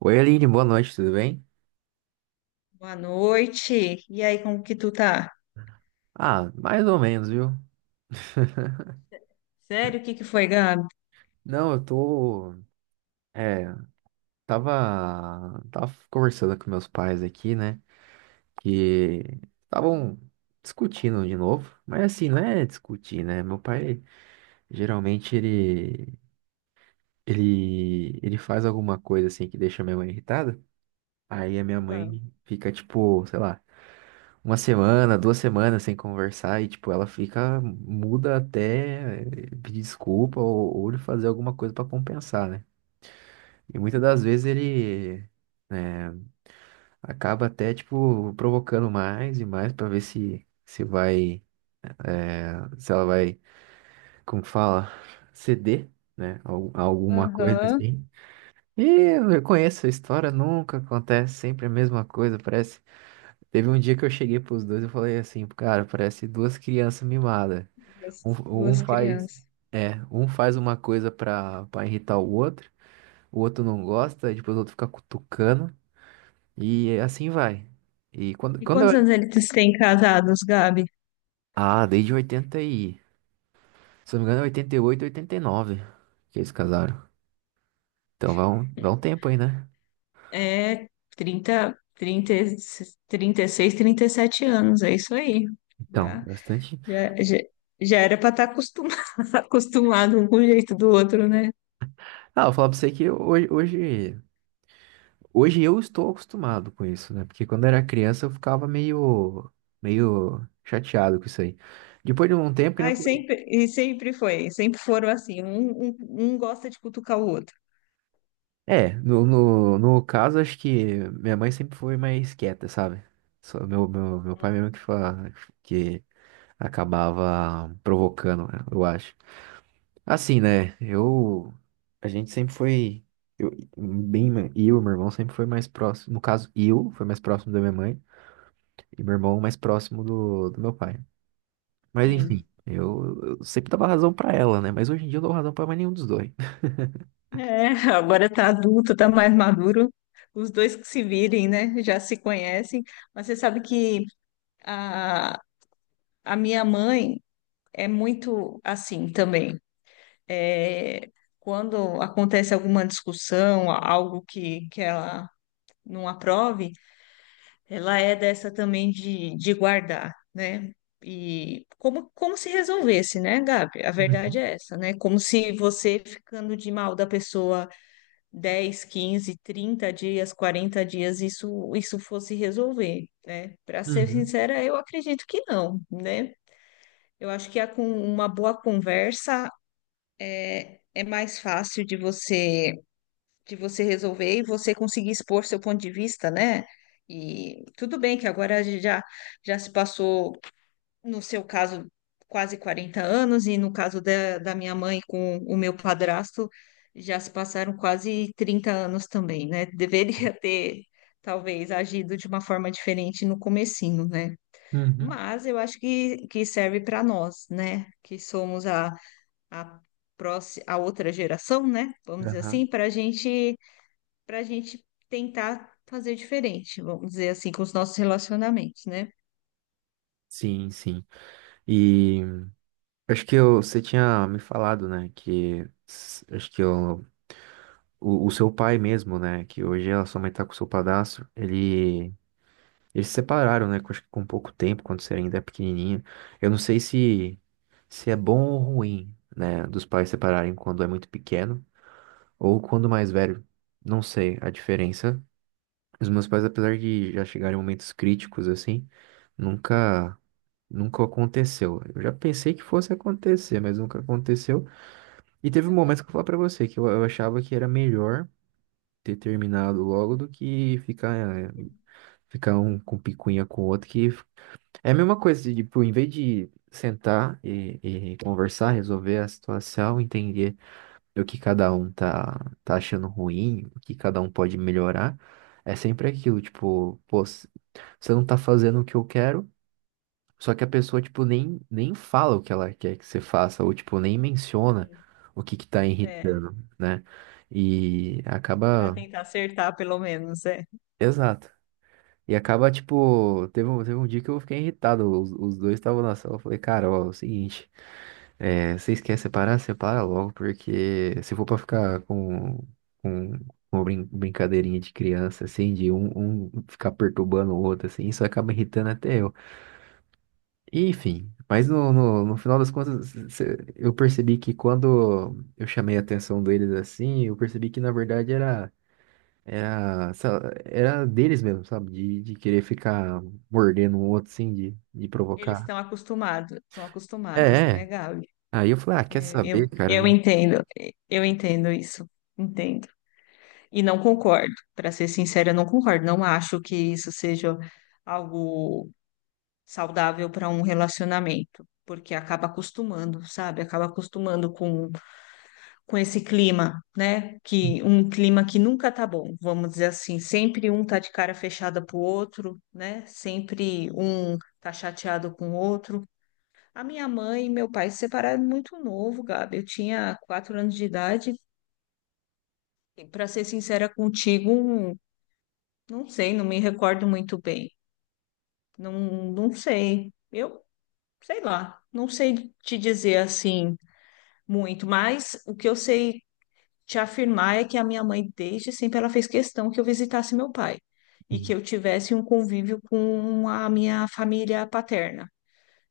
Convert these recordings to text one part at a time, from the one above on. Oi, Aline, boa noite, tudo bem? Boa noite. E aí, como que tu tá? Ah, mais ou menos, viu? Sério, o que que foi, Gabi? Não, eu tô. É, tava. Tava conversando com meus pais aqui, né? Que estavam discutindo de novo. Mas assim, não é discutir, né? Meu pai, geralmente, ele faz alguma coisa assim que deixa minha mãe irritada. Aí a minha Ah. mãe fica tipo, sei lá, uma semana, 2 semanas sem conversar e, tipo, ela fica muda até pedir desculpa ou ele fazer alguma coisa pra compensar, né? E muitas das vezes ele, né, acaba até, tipo, provocando mais e mais pra ver se vai, se ela vai, como que fala, ceder, né? Alguma coisa Aham. assim. E eu conheço a história, nunca acontece, sempre a mesma coisa, parece. Teve um dia que eu cheguei pros dois e falei assim, cara, parece duas crianças mimadas. Duas, Um, duas um faz, crianças. é, um faz uma coisa pra irritar o outro não gosta, e depois o outro fica cutucando, e assim vai. E quando, E quando eu... quantos anos eles têm casados, Gabi? Ah, desde 80 e... Se eu não me engano, é 88, 89 que eles casaram. Então vai um tempo aí, né? É trinta trinta e- 36, 37 anos, é isso aí. Então, Já, bastante... já, já, já era para estar acostumado, acostumado um com o jeito do outro, né? Ah, eu vou falar pra você que hoje eu estou acostumado com isso, né? Porque quando eu era criança eu ficava meio chateado com isso aí. Depois de um tempo, que nem Ai, eu. sempre, e sempre foi, sempre foram assim, um gosta de cutucar o outro. É, no caso, acho que minha mãe sempre foi mais quieta, sabe? Só meu pai mesmo que acabava provocando, né, eu acho. Assim, né? Eu. A gente sempre foi. Eu, bem, eu e meu irmão sempre foi mais próximo. No caso, eu foi mais próximo da minha mãe e meu irmão mais próximo do meu pai. Mas enfim, Sim. eu sempre dava razão pra ela, né? Mas hoje em dia eu não dou razão pra mais nenhum dos dois. É, agora tá adulto, tá mais maduro. Os dois que se virem, né? Já se conhecem. Mas você sabe que a, a minha mãe é muito assim também. É, quando acontece alguma discussão, algo que ela não aprove, ela é dessa também de guardar, né? E como se resolvesse, né, Gabi? A verdade Uhum, é essa, né? Como se você ficando de mal da pessoa 10, 15, 30 dias, 40 dias isso fosse resolver, né? Para ser uhum, sincera, eu acredito que não, né? Eu acho que a, com uma boa conversa é mais fácil de você resolver e você conseguir expor seu ponto de vista, né? E tudo bem que agora já se passou no seu caso, quase 40 anos, e no caso da minha mãe com o meu padrasto, já se passaram quase 30 anos também, né? Deveria ter, talvez, agido de uma forma diferente no comecinho, né? uhum, Mas eu acho que serve para nós, né? Que somos a, próxima, a outra geração, né? Vamos dizer aham. assim, para gente tentar fazer diferente, vamos dizer assim, com os nossos relacionamentos, né? Sim, sim. E. Acho que você tinha me falado, né, que o seu pai mesmo, né, que hoje a sua mãe tá com o seu padrasto, eles se separaram, né, acho que com pouco tempo, quando você ainda é pequenininho. Eu não sei se é bom ou ruim, né, dos pais separarem quando é muito pequeno ou quando mais velho. Não sei a diferença. Os meus pais, apesar de já chegarem em momentos críticos, assim, nunca, nunca aconteceu. Eu já pensei que fosse acontecer, mas nunca aconteceu. E teve um momento que eu falei pra você que eu achava que era melhor ter terminado logo do que ficar um com picuinha com o outro, é a mesma coisa, de, tipo, em vez de sentar e conversar, resolver a situação, entender o que cada um tá achando ruim, o que cada um pode melhorar, é sempre aquilo, tipo, pô, você não tá fazendo o que eu quero, só que a pessoa, tipo, nem fala o que ela quer que você faça, ou, tipo, nem menciona Sim. o que que tá É, irritando, né? E para acaba. tentar acertar, pelo menos, é. Exato. E acaba, tipo, teve um dia que eu fiquei irritado. Os dois estavam na sala. Eu falei, cara, ó, é o seguinte, vocês querem separar? Separa logo, porque se for pra ficar com uma brincadeirinha de criança, assim, de um ficar perturbando o outro, assim, isso acaba irritando até eu. Enfim, mas no final das contas, eu percebi que quando eu chamei a atenção deles assim, eu percebi que na verdade era deles mesmo, sabe? De querer ficar mordendo o outro, assim, de Eles provocar. Estão É, acostumados, né, é. Gabi? Aí eu falei, ah, quer É, saber, eu, cara? eu Não- entendo, eu entendo isso, entendo. E não concordo, para ser sincera, eu não concordo. Não acho que isso seja algo saudável para um relacionamento, porque acaba acostumando, sabe? Acaba acostumando com esse clima, né? Que um clima que nunca tá bom, vamos dizer assim, sempre um tá de cara fechada pro outro, né? Sempre um tá chateado com o outro. A minha mãe e meu pai se separaram muito novo, Gabi. Eu tinha 4 anos de idade. Para ser sincera contigo, não sei, não me recordo muito bem. Não, não sei. Eu sei lá, não sei te dizer assim muito, mas o que eu sei te afirmar é que a minha mãe, desde sempre, ela fez questão que eu visitasse meu pai e Uhum, que eu tivesse um convívio com a minha família paterna,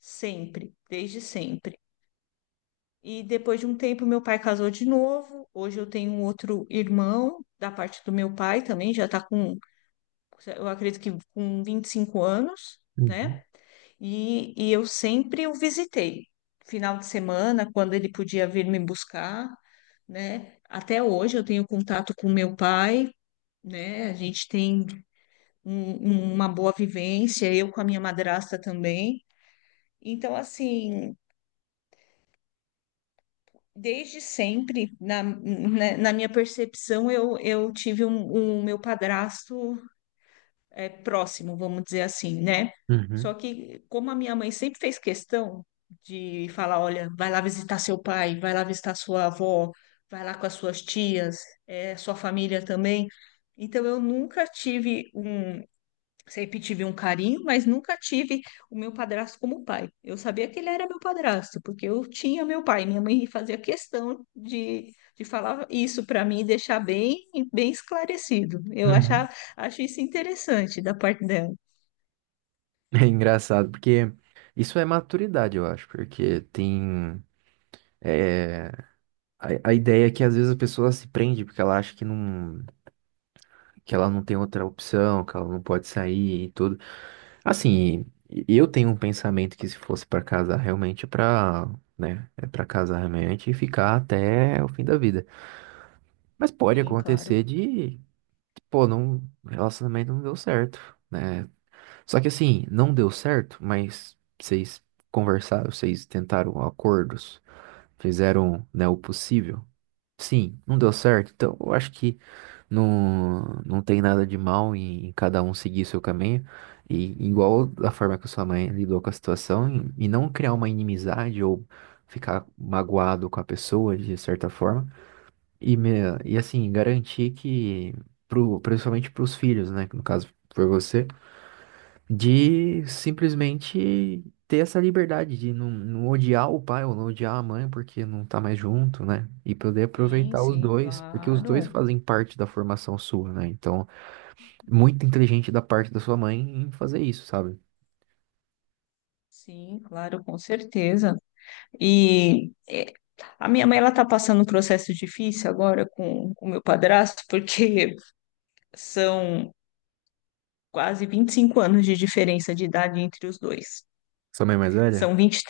sempre, desde sempre. E depois de um tempo, meu pai casou de novo. Hoje eu tenho um outro irmão da parte do meu pai também, já está com, eu acredito que com 25 anos, uhum, né? E eu sempre o visitei. Final de semana, quando ele podia vir me buscar, né? Até hoje eu tenho contato com meu pai, né? A gente tem uma boa vivência, eu com a minha madrasta também. Então, assim, desde sempre, na, né, na minha percepção, eu tive um meu padrasto é, próximo, vamos dizer assim, né? Só uhum, que, como a minha mãe sempre fez questão de falar: olha, vai lá visitar seu pai, vai lá visitar sua avó, vai lá com as suas tias, é, sua família também. Então, eu nunca tive. Sempre tive um carinho, mas nunca tive o meu padrasto como pai. Eu sabia que ele era meu padrasto, porque eu tinha meu pai. Minha mãe fazia questão de falar isso para mim, e deixar bem, bem esclarecido. Eu uhum. achava, acho isso interessante da parte dela. É engraçado, porque isso é maturidade, eu acho, porque tem. é, a ideia é que às vezes a pessoa se prende porque ela acha que não. Que ela não tem outra opção, que ela não pode sair e tudo. Assim, eu tenho um pensamento que se fosse pra casar realmente é pra, né, é para casar realmente e ficar até o fim da vida. Mas pode Sim, claro. acontecer de, pô, não, o relacionamento não deu certo, né? Só que assim, não deu certo, mas vocês conversaram, vocês tentaram acordos, fizeram, né, o possível. Sim, não deu certo, então eu acho que não, não tem nada de mal em cada um seguir seu caminho. E igual da forma que a sua mãe lidou com a situação, e não criar uma inimizade ou ficar magoado com a pessoa de certa forma. E, me, e assim, garantir que, principalmente para os filhos, né? Que no caso foi você, de simplesmente ter essa liberdade de não odiar o pai ou não odiar a mãe porque não tá mais junto, né? E poder Sim, aproveitar os sim, dois, porque os dois claro. fazem parte da formação sua, né? Então. Muito inteligente da parte da sua mãe em fazer isso, sabe? Sim, claro, com certeza. E é, a minha mãe ela está passando um processo difícil agora com o meu padrasto, porque são quase 25 anos de diferença de idade entre os dois. Sua mãe é mais velha? São 20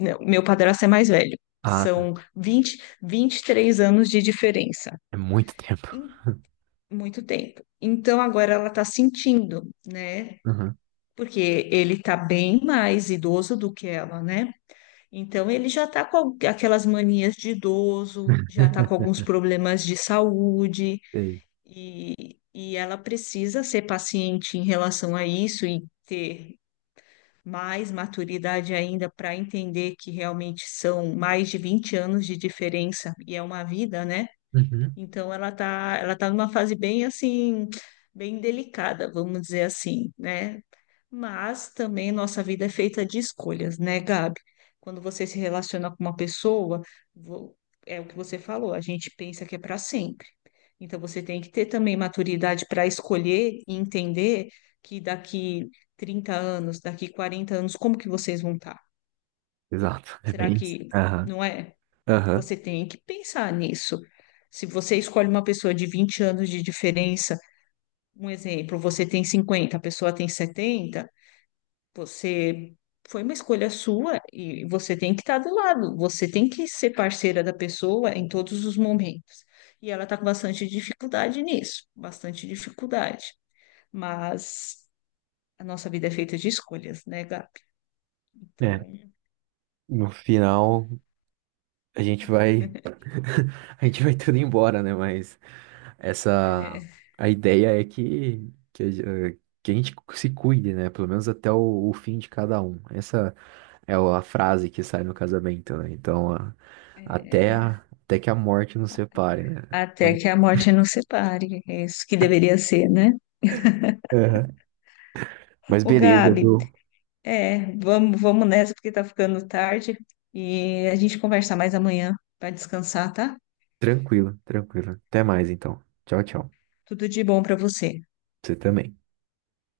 Não, meu padrasto é mais velho. Ah, tá. São vinte e três anos de diferença. É muito tempo. Em muito tempo. Então agora ela tá sentindo, né? Uhum. Porque ele tá bem mais idoso do que ela, né? Então ele já tá com aquelas manias de idoso, já tá com alguns problemas de saúde Sei. e, e ela precisa ser paciente em relação a isso e ter mais maturidade ainda para entender que realmente são mais de 20 anos de diferença e é uma vida, né? Uhum. Então ela tá numa fase bem assim, bem delicada, vamos dizer assim, né? Mas também nossa vida é feita de escolhas, né, Gabi? Quando você se relaciona com uma pessoa, vo- é o que você falou, a gente pensa que é para sempre. Então você tem que ter também maturidade para escolher e entender que daqui 30 anos, daqui 40 anos, como que vocês vão estar? Exato. É Será bem isso. que Aham. não é? Aham. Você tem que pensar nisso. Se você escolhe uma pessoa de 20 anos de diferença, um exemplo, você tem 50, a pessoa tem 70. Você foi uma escolha sua e você tem que estar do lado, você tem que ser parceira da pessoa em todos os momentos. E ela está com bastante dificuldade nisso, bastante dificuldade. Mas a nossa vida é feita de escolhas, né, Gabi? É. Então, No final, a gente vai. A gente vai tudo embora, né? Mas. Essa é, A ideia é que a gente se cuide, né? Pelo menos até o fim de cada um. Essa é a frase que sai no casamento, né? Então, a- até, é, a- até que a morte nos separe, né? até Então, que a morte nos separe, é isso que deveria ser, né? aham. Mas Ô, beleza, Gabi, viu? é, vamos, vamos nessa porque tá ficando tarde e a gente conversa mais amanhã para descansar, tá? Tranquilo, tranquilo. Até mais, então. Tchau, tchau. Tudo de bom para você. Você também.